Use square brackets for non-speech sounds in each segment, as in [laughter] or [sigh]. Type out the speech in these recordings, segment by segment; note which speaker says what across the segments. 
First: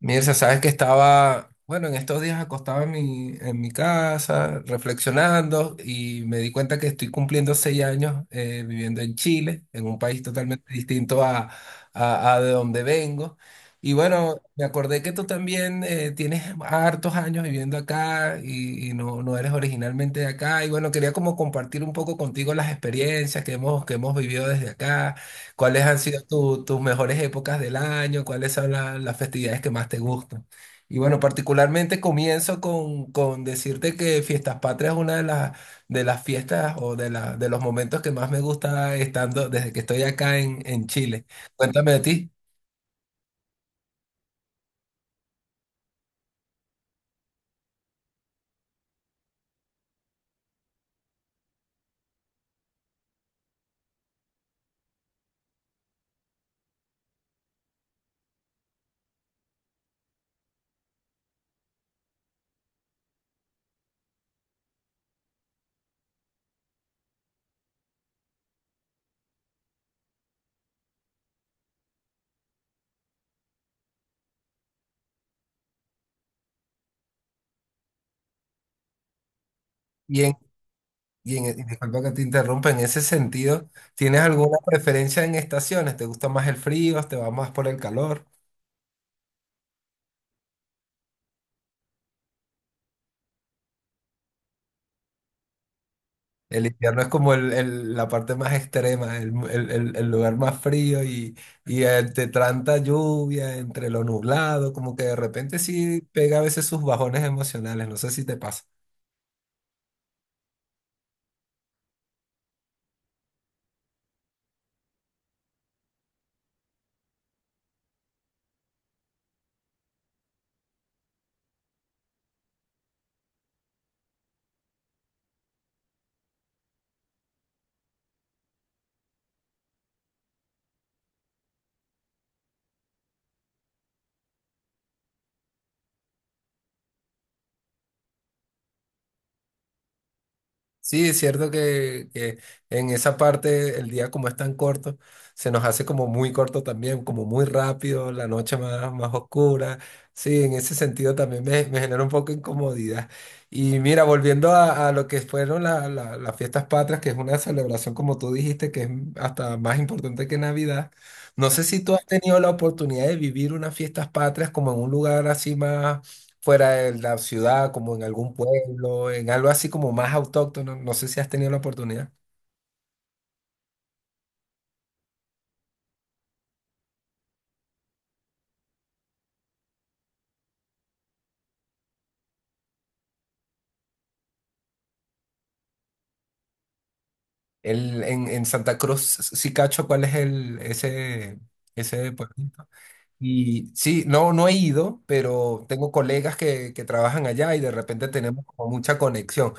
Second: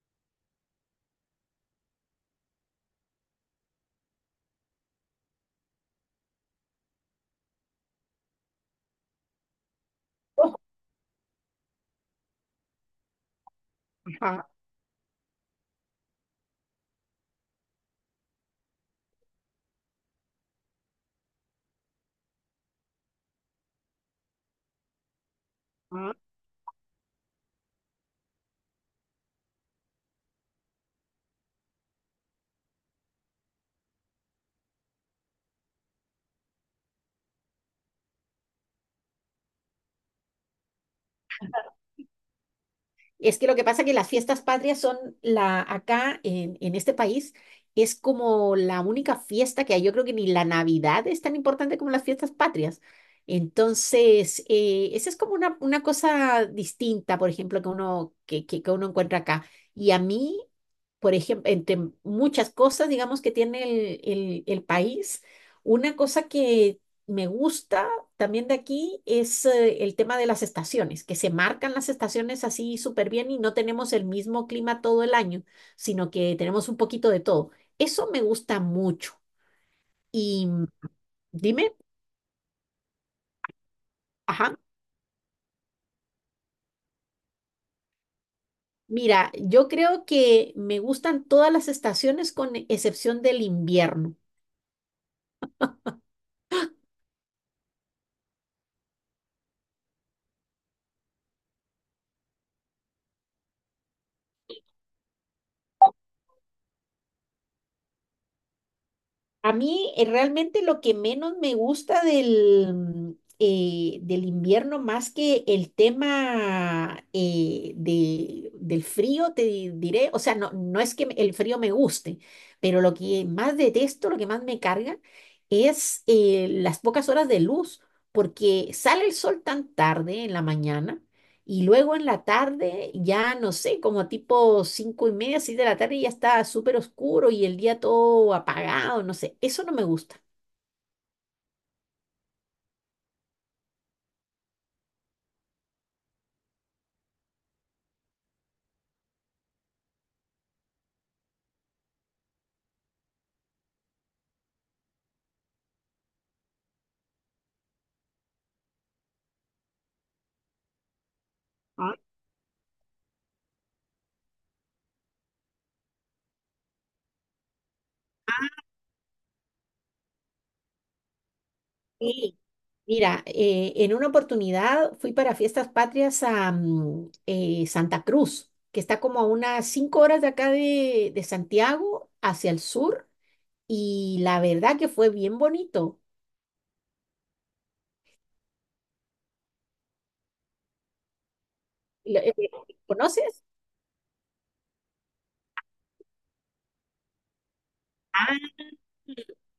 Speaker 1: Mirza, sabes que estaba, bueno, en estos días acostado en mi casa, reflexionando, y me di cuenta que estoy cumpliendo 6 años viviendo en Chile, en un país totalmente distinto a de donde vengo. Y bueno,
Speaker 2: Ajá.
Speaker 1: me acordé que tú también tienes hartos años viviendo acá y no, no eres originalmente de acá. Y bueno, quería como compartir un poco contigo las experiencias que hemos vivido desde acá. ¿Cuáles han sido tus mejores épocas del año? ¿Cuáles son las festividades que más te gustan? Y bueno, particularmente comienzo con decirte que Fiestas Patrias es una de las fiestas o de los momentos que más me gusta estando desde que estoy acá en Chile. Cuéntame de ti.
Speaker 2: Es que lo que pasa es que las fiestas patrias son la, acá en este país es como la única fiesta que hay. Yo creo que ni la Navidad es tan importante como las fiestas patrias. Entonces, esa es como una cosa distinta, por ejemplo, que uno encuentra acá. Y a mí, por ejemplo, entre muchas cosas, digamos, que tiene el, el país, una cosa que me gusta también de aquí es el tema de las estaciones, que se marcan las estaciones así súper bien y no tenemos el mismo clima todo el año, sino que tenemos un poquito de todo. Eso me gusta mucho.
Speaker 1: Y, en,
Speaker 2: Y mm,
Speaker 1: y
Speaker 2: dime,
Speaker 1: disculpa que te interrumpa, en ese sentido, ¿tienes
Speaker 2: ajá,
Speaker 1: alguna preferencia en estaciones? ¿Te gusta más el frío? ¿Te va más por el calor?
Speaker 2: mira, yo creo que me gustan todas las estaciones con excepción del invierno.
Speaker 1: El invierno es como la parte más extrema, el lugar más frío y entre tanta lluvia, entre lo nublado, como que de repente sí pega a veces sus bajones emocionales, no sé si te pasa.
Speaker 2: A mí realmente lo que menos me gusta del invierno, más que el tema del frío, diré, o sea, no, el frío me guste, pero lo que más detesto, lo que más me carga, es las pocas horas de luz, porque sale el sol tan tarde en la mañana y luego en la tarde, ya no sé, como tipo cinco y media, seis de la tarde, ya está súper oscuro y el día todo apagado, no sé, eso no me gusta.
Speaker 1: Sí, es cierto que en esa parte el día como es tan corto, se nos hace como muy corto también, como muy rápido, la noche más, más oscura. Sí, en ese sentido también me genera un poco de incomodidad. Y mira, volviendo a lo que fueron las fiestas patrias, que es una celebración, como tú dijiste, que es hasta más importante que Navidad. No sé si tú
Speaker 2: Ah,
Speaker 1: has tenido la oportunidad de vivir unas fiestas patrias como en un lugar así más fuera en la ciudad, como en algún pueblo, en algo así como más autóctono. No sé si has tenido la oportunidad.
Speaker 2: sí. Mira, en una oportunidad fui para Fiestas Patrias a Santa Cruz, que está como a unas 5 horas de acá de Santiago hacia el sur, y la verdad que fue bien bonito.
Speaker 1: En Santa Cruz, sí cacho, ¿cuál es ese
Speaker 2: Lo- eh,
Speaker 1: pueblito?
Speaker 2: ¿Conoces?
Speaker 1: Y sí, no, no he ido, pero tengo colegas que trabajan allá y de repente
Speaker 2: Ah,
Speaker 1: tenemos como mucha conexión.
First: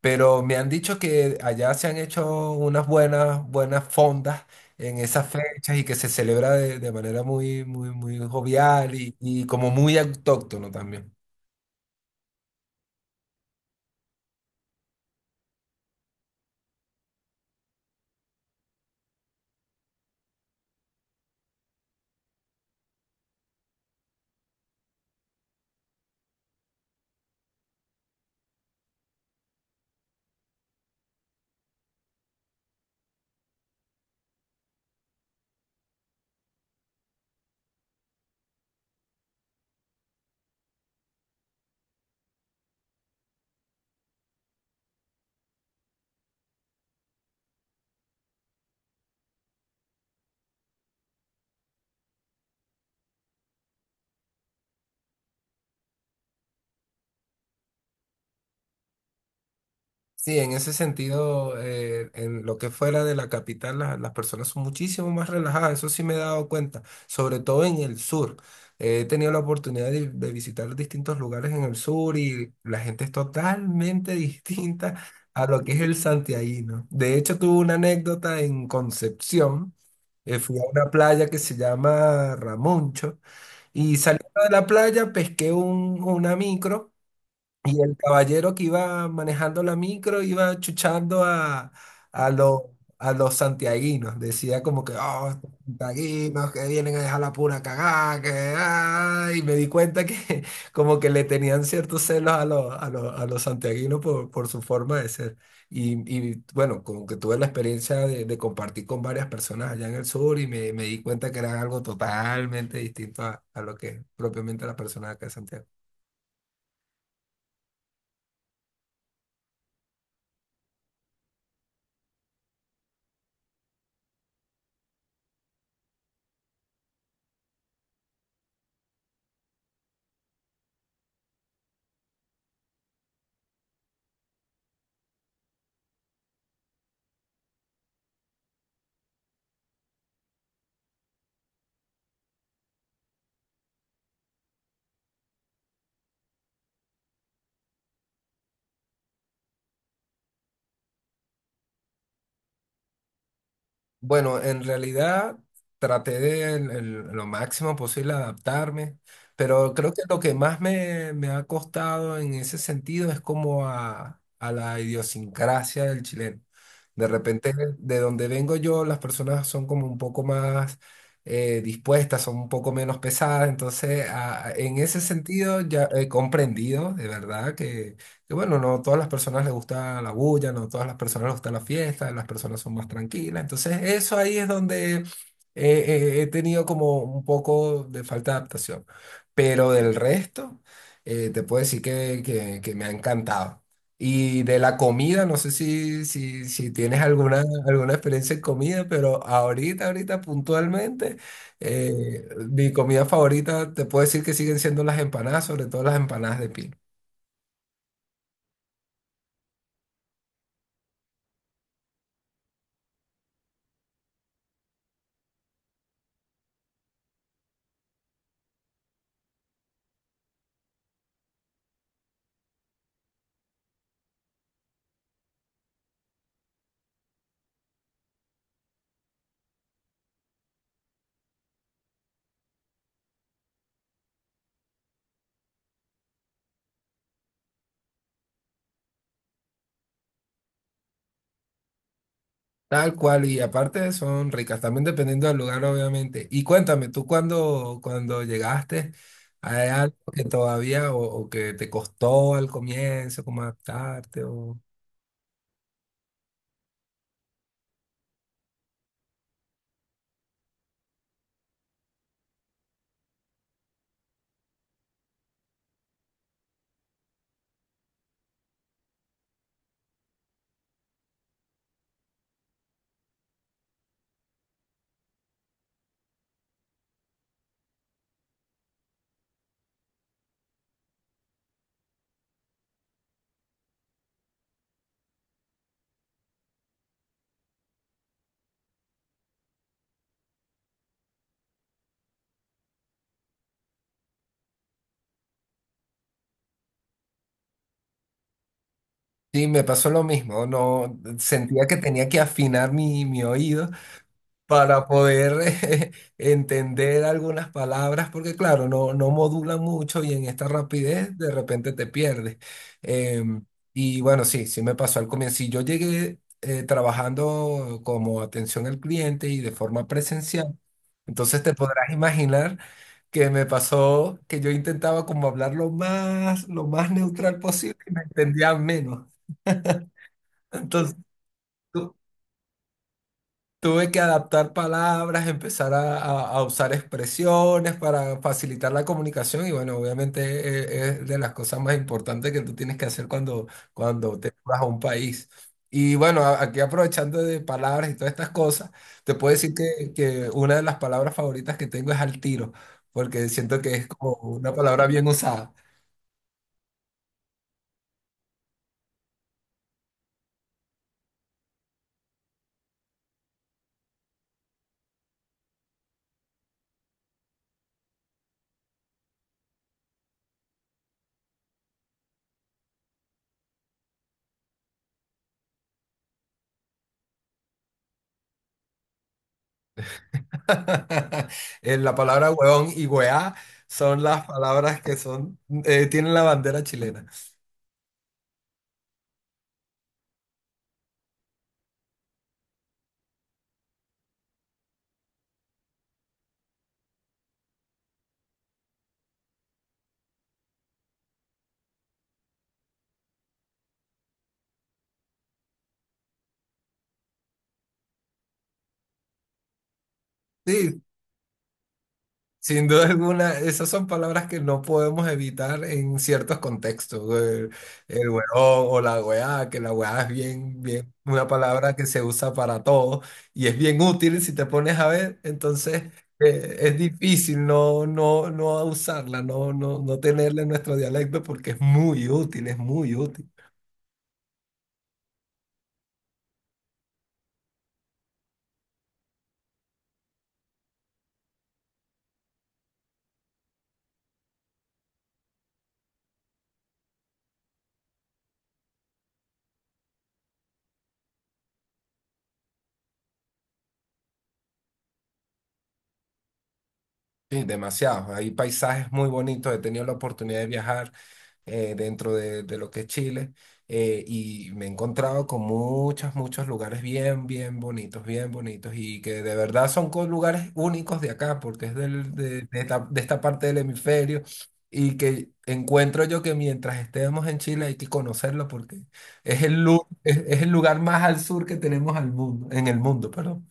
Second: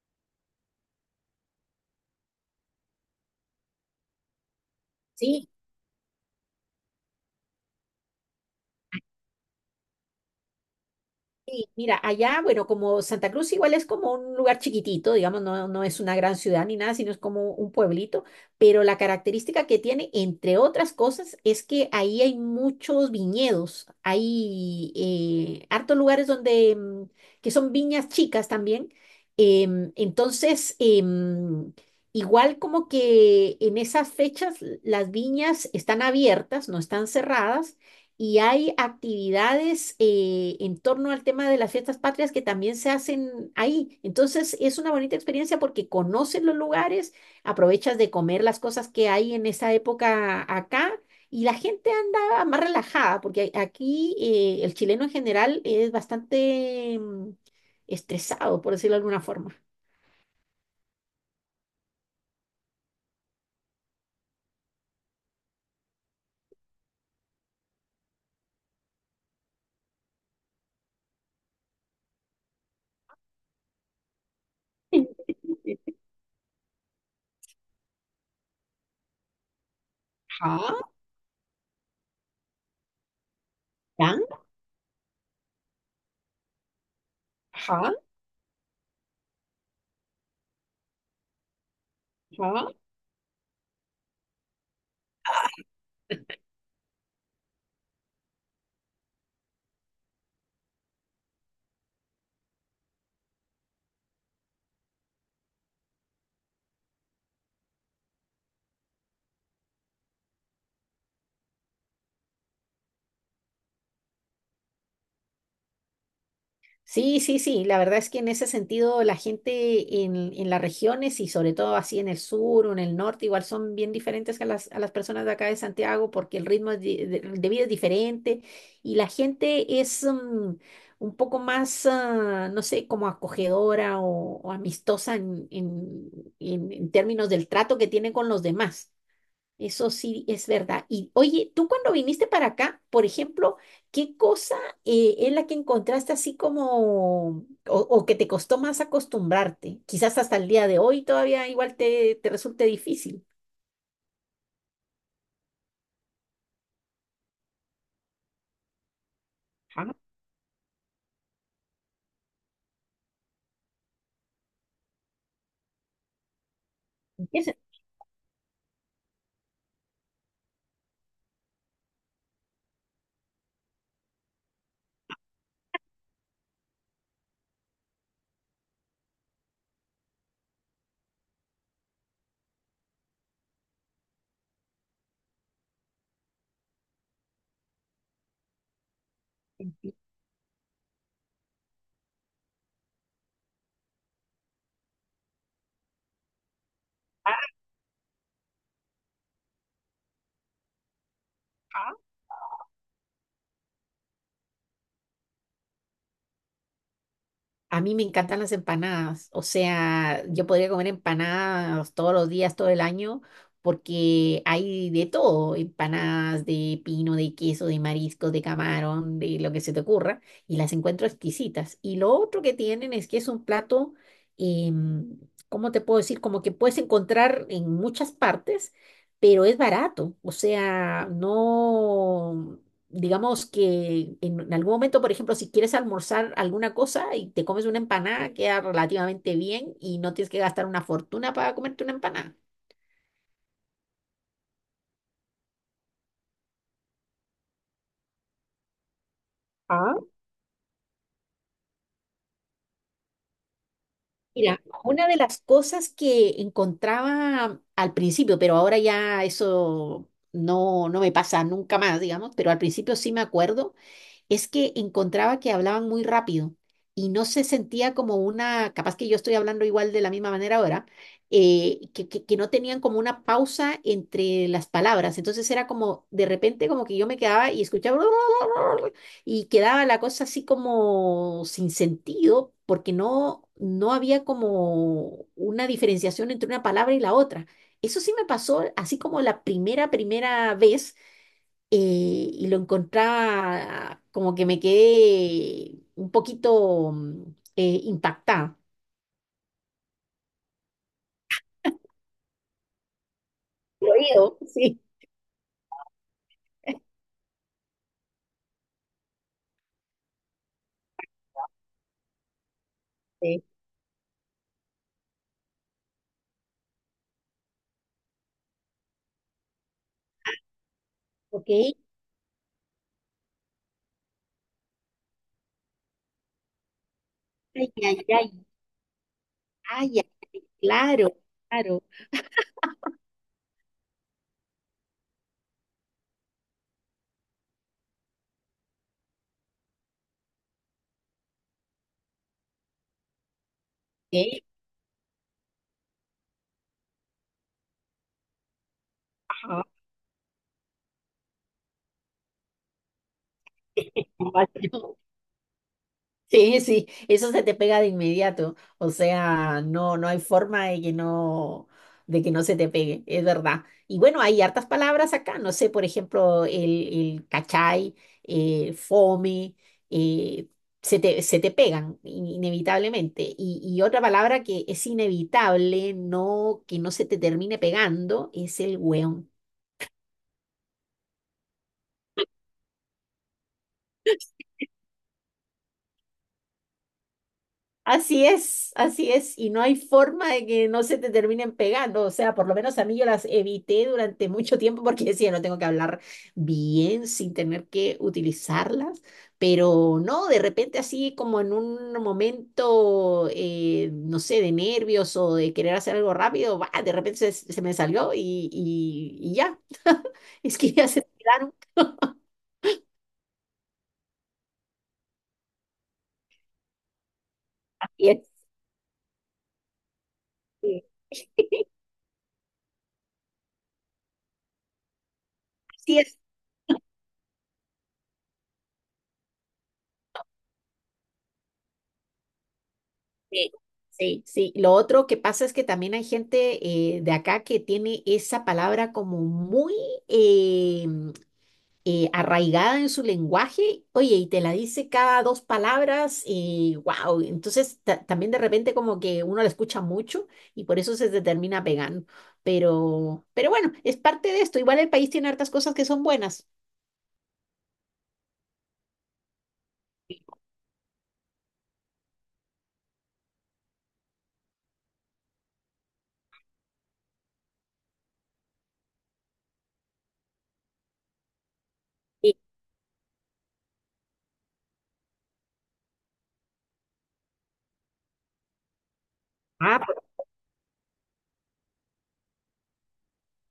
Speaker 1: Pero me han dicho que allá se han hecho unas buenas, buenas fondas en esas
Speaker 2: sí.
Speaker 1: fechas y que se celebra de manera muy, muy, muy jovial y como muy autóctono también.
Speaker 2: Sí, mira, allá, bueno, como Santa Cruz igual es como un lugar chiquitito, digamos, no, no es una gran ciudad ni nada, sino es como un pueblito, pero la característica que tiene, entre otras cosas, es que ahí hay muchos viñedos, hay hartos lugares donde que son viñas chicas también, entonces, igual como que en esas fechas las viñas están abiertas, no están cerradas y hay actividades en torno al tema de las fiestas patrias que también se hacen ahí. Entonces es una bonita experiencia porque conoces los lugares, aprovechas de comer las cosas que hay en esa época acá y la gente anda más relajada porque aquí el chileno en general es bastante estresado, por decirlo de alguna forma.
Speaker 1: Sí, en ese sentido, en lo que fuera de la capital, las personas son muchísimo más relajadas, eso sí me he dado cuenta, sobre todo en el sur. He tenido la oportunidad de visitar distintos lugares en el sur y la gente es totalmente [laughs] distinta a lo que es el santiaguino. De hecho, tuve una anécdota en Concepción. Fui a
Speaker 2: Ajá,
Speaker 1: una playa que se llama Ramoncho y
Speaker 2: ¿ya?
Speaker 1: saliendo de la playa pesqué una micro. Y
Speaker 2: Ajá,
Speaker 1: el caballero que iba manejando la micro iba chuchando a, a,
Speaker 2: ajá.
Speaker 1: lo- a los santiaguinos. Decía como que, oh, estos santiaguinos que vienen a dejar la pura cagada, que... ah", y me di cuenta que [laughs] como que le tenían ciertos celos a los santiaguinos por su forma de ser. Y, y, bueno, como que tuve la experiencia de compartir con varias personas allá en el sur y me di cuenta que era algo totalmente distinto a lo que es propiamente la persona de acá de Santiago.
Speaker 2: Sí, sí, sí, la verdad es que en ese sentido la gente en las regiones y sobre todo así en el sur o en el norte igual son bien diferentes a las personas de acá de Santiago porque el ritmo es de vida es diferente y la gente es un poco más, ah, no sé, como acogedora o amistosa en, en términos del trato que tiene con los demás. Eso sí es verdad. Y oye, tú cuando viniste para acá, por ejemplo, ¿qué cosa es la que encontraste así como o que te costó más acostumbrarte? Quizás hasta el día de hoy todavía igual te, te resulte difícil.
Speaker 1: Bueno, en realidad traté de en lo máximo posible adaptarme, pero
Speaker 2: Ah,
Speaker 1: creo que lo que más me ha costado en ese sentido es como a la idiosincrasia del chileno. De
Speaker 2: ¿en qué
Speaker 1: repente,
Speaker 2: se-
Speaker 1: de donde vengo yo, las personas son como un poco más dispuestas, son un poco menos pesadas, entonces en ese sentido ya he comprendido de verdad que bueno, no todas las personas les gusta la bulla, no todas las personas les gusta la fiesta, las personas son más tranquilas. Entonces, eso ahí es donde he tenido como un poco de falta de adaptación. Pero del resto, te puedo decir que me ha encantado. Y de la comida, no sé si tienes alguna, alguna experiencia en comida, pero ahorita puntualmente, mi comida favorita, te puedo decir que siguen siendo las empanadas, sobre todo las empanadas de piña.
Speaker 2: A mí me encantan las empanadas, o sea, yo podría comer empanadas todos los días, todo el año, porque hay de todo, empanadas de pino, de queso, de mariscos, de camarón, de lo que se te ocurra, y las encuentro exquisitas. Y lo otro que tienen es que es un plato, em, ¿cómo te puedo decir? Como que puedes encontrar en muchas partes, pero es barato, o sea, no digamos que en algún momento, por ejemplo, si quieres almorzar alguna cosa y te comes una empanada, queda relativamente bien y no tienes que gastar una fortuna para comerte una empanada.
Speaker 1: Tal cual, y aparte son ricas, también dependiendo del lugar, obviamente. Y cuéntame, tú cuando llegaste, ¿hay
Speaker 2: Ah,
Speaker 1: algo que todavía o que te costó al comienzo, como adaptarte? O...
Speaker 2: mira, una de las cosas que encontraba al principio, pero ahora ya eso no, no me pasa nunca más, digamos, pero al principio sí me acuerdo, es que encontraba que hablaban muy rápido y no se sentía como una, capaz que yo estoy hablando igual de la misma manera ahora, que no tenían como una pausa entre las palabras. Entonces era como, de repente como que yo me quedaba y escuchaba [laughs] y quedaba la cosa así como sin sentido porque no, no había como una diferenciación entre una palabra y la otra. Eso sí me pasó así como la primera vez eh, y lo encontraba como que me quedé un poquito impactada.
Speaker 1: Sí, me pasó lo mismo, no sentía que tenía que afinar mi oído.
Speaker 2: Lo oído, sí.
Speaker 1: Para poder eh, [laughs] entender algunas palabras, porque claro, no, no modula mucho y en esta rapidez de repente te pierdes. Em,
Speaker 2: Sí.
Speaker 1: y bueno, sí, sí me pasó al comienzo. Si yo llegué trabajando como atención al cliente y de forma presencial, entonces
Speaker 2: Ok.
Speaker 1: te
Speaker 2: Ay,
Speaker 1: podrás imaginar que me pasó que yo intentaba como hablar lo más neutral
Speaker 2: ay,
Speaker 1: posible y me
Speaker 2: ay.
Speaker 1: entendían menos.
Speaker 2: Ay, ay,
Speaker 1: [laughs] Entonces,
Speaker 2: claro, claro.
Speaker 1: tuve que adaptar palabras, empezar a, a usar expresiones para facilitar la comunicación y bueno, obviamente es de las cosas más importantes que tú tienes que hacer cuando te
Speaker 2: Ok.
Speaker 1: vas a un país. Y bueno, aquí aprovechando de palabras y todas estas cosas, te puedo decir
Speaker 2: Ajá.
Speaker 1: que una de las palabras favoritas que tengo es al tiro, porque siento que es como una palabra bien usada.
Speaker 2: Sí, sí, eso se te pega de inmediato. O sea, no, no hay forma de que no se te pegue, es verdad. Y bueno, hay hartas palabras acá, no sé, por ejemplo, el cachai, fome, eh, se te pegan inevitablemente. Y otra palabra que es inevitable, no, que no se te termine pegando, es el weón.
Speaker 1: [laughs] La palabra huevón y weá son las palabras que son, tienen la bandera chilena.
Speaker 2: Así es, y no hay forma de que no se te terminen pegando, o sea, por lo menos a mí yo las evité durante mucho tiempo porque [laughs] decía, no tengo que hablar bien sin tener que utilizarlas, pero no, de repente así como en un momento, no sé, de nervios o de querer hacer algo rápido, ¡bah! De repente se, se me salió y, y ya, [laughs] es que
Speaker 1: Sí,
Speaker 2: ya se tiraron.
Speaker 1: sin duda alguna, esas son palabras que no podemos evitar en ciertos contextos. El
Speaker 2: Así
Speaker 1: huevón
Speaker 2: es,
Speaker 1: o la weá, que la weá es bien,
Speaker 2: sí,
Speaker 1: bien, una palabra que se usa para todo y es bien útil si te pones a ver. Entonces,
Speaker 2: así es.
Speaker 1: es difícil no, no, no usarla, no, no, no tenerla en nuestro dialecto porque es muy útil, es muy útil.
Speaker 2: Sí, sí, sí. Lo otro que pasa es que también hay gente de acá que tiene esa palabra como muy eh, arraigada en su lenguaje, oye, y te la dice cada dos palabras y wow. Entonces también de repente como que uno la escucha mucho y por eso se te termina pegando. Pero bueno, es parte de esto. Igual el país tiene hartas cosas que son buenas.
Speaker 1: Sí, demasiado. Hay paisajes muy bonitos. He tenido la oportunidad de viajar dentro de lo que es Chile y me he encontrado con muchos, muchos lugares bien, bien bonitos y que de verdad son lugares únicos de acá porque es
Speaker 2: Sí.
Speaker 1: de esta parte del hemisferio y que encuentro yo que mientras estemos en Chile hay que conocerlo porque es
Speaker 2: Ah,
Speaker 1: es el lugar más al sur que tenemos al mundo, en el mundo, perdón.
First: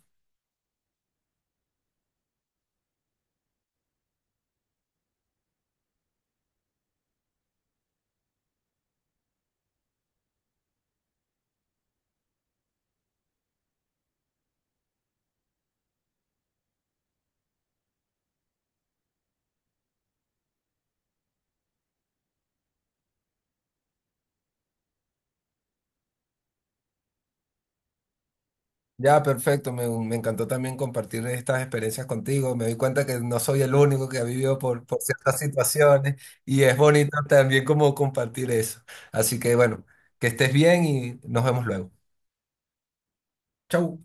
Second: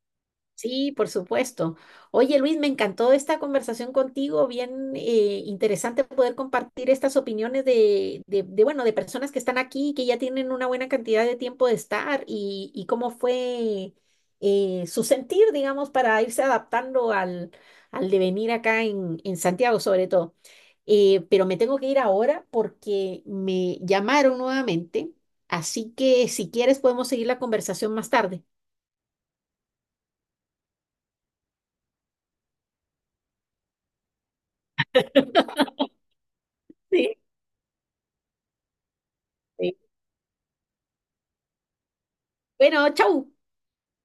Speaker 2: sí, por supuesto. Oye, Luis, me encantó esta conversación contigo, bien interesante poder compartir estas opiniones de, bueno, de personas que están aquí, que ya tienen una buena cantidad de tiempo de estar y cómo fue su sentir, digamos, para irse adaptando al, al devenir acá en Santiago, sobre todo. Pero me tengo que ir ahora porque me llamaron nuevamente, así que si quieres podemos seguir la conversación más tarde.
Speaker 1: Ya, perfecto. Me encantó también compartir estas experiencias contigo. Me doy cuenta que no soy el único que ha vivido por ciertas situaciones y es bonito
Speaker 2: Sí,
Speaker 1: también como compartir eso. Así que
Speaker 2: sí.
Speaker 1: bueno, que estés bien y nos vemos luego.
Speaker 2: Bueno, chau.
Speaker 1: Chau.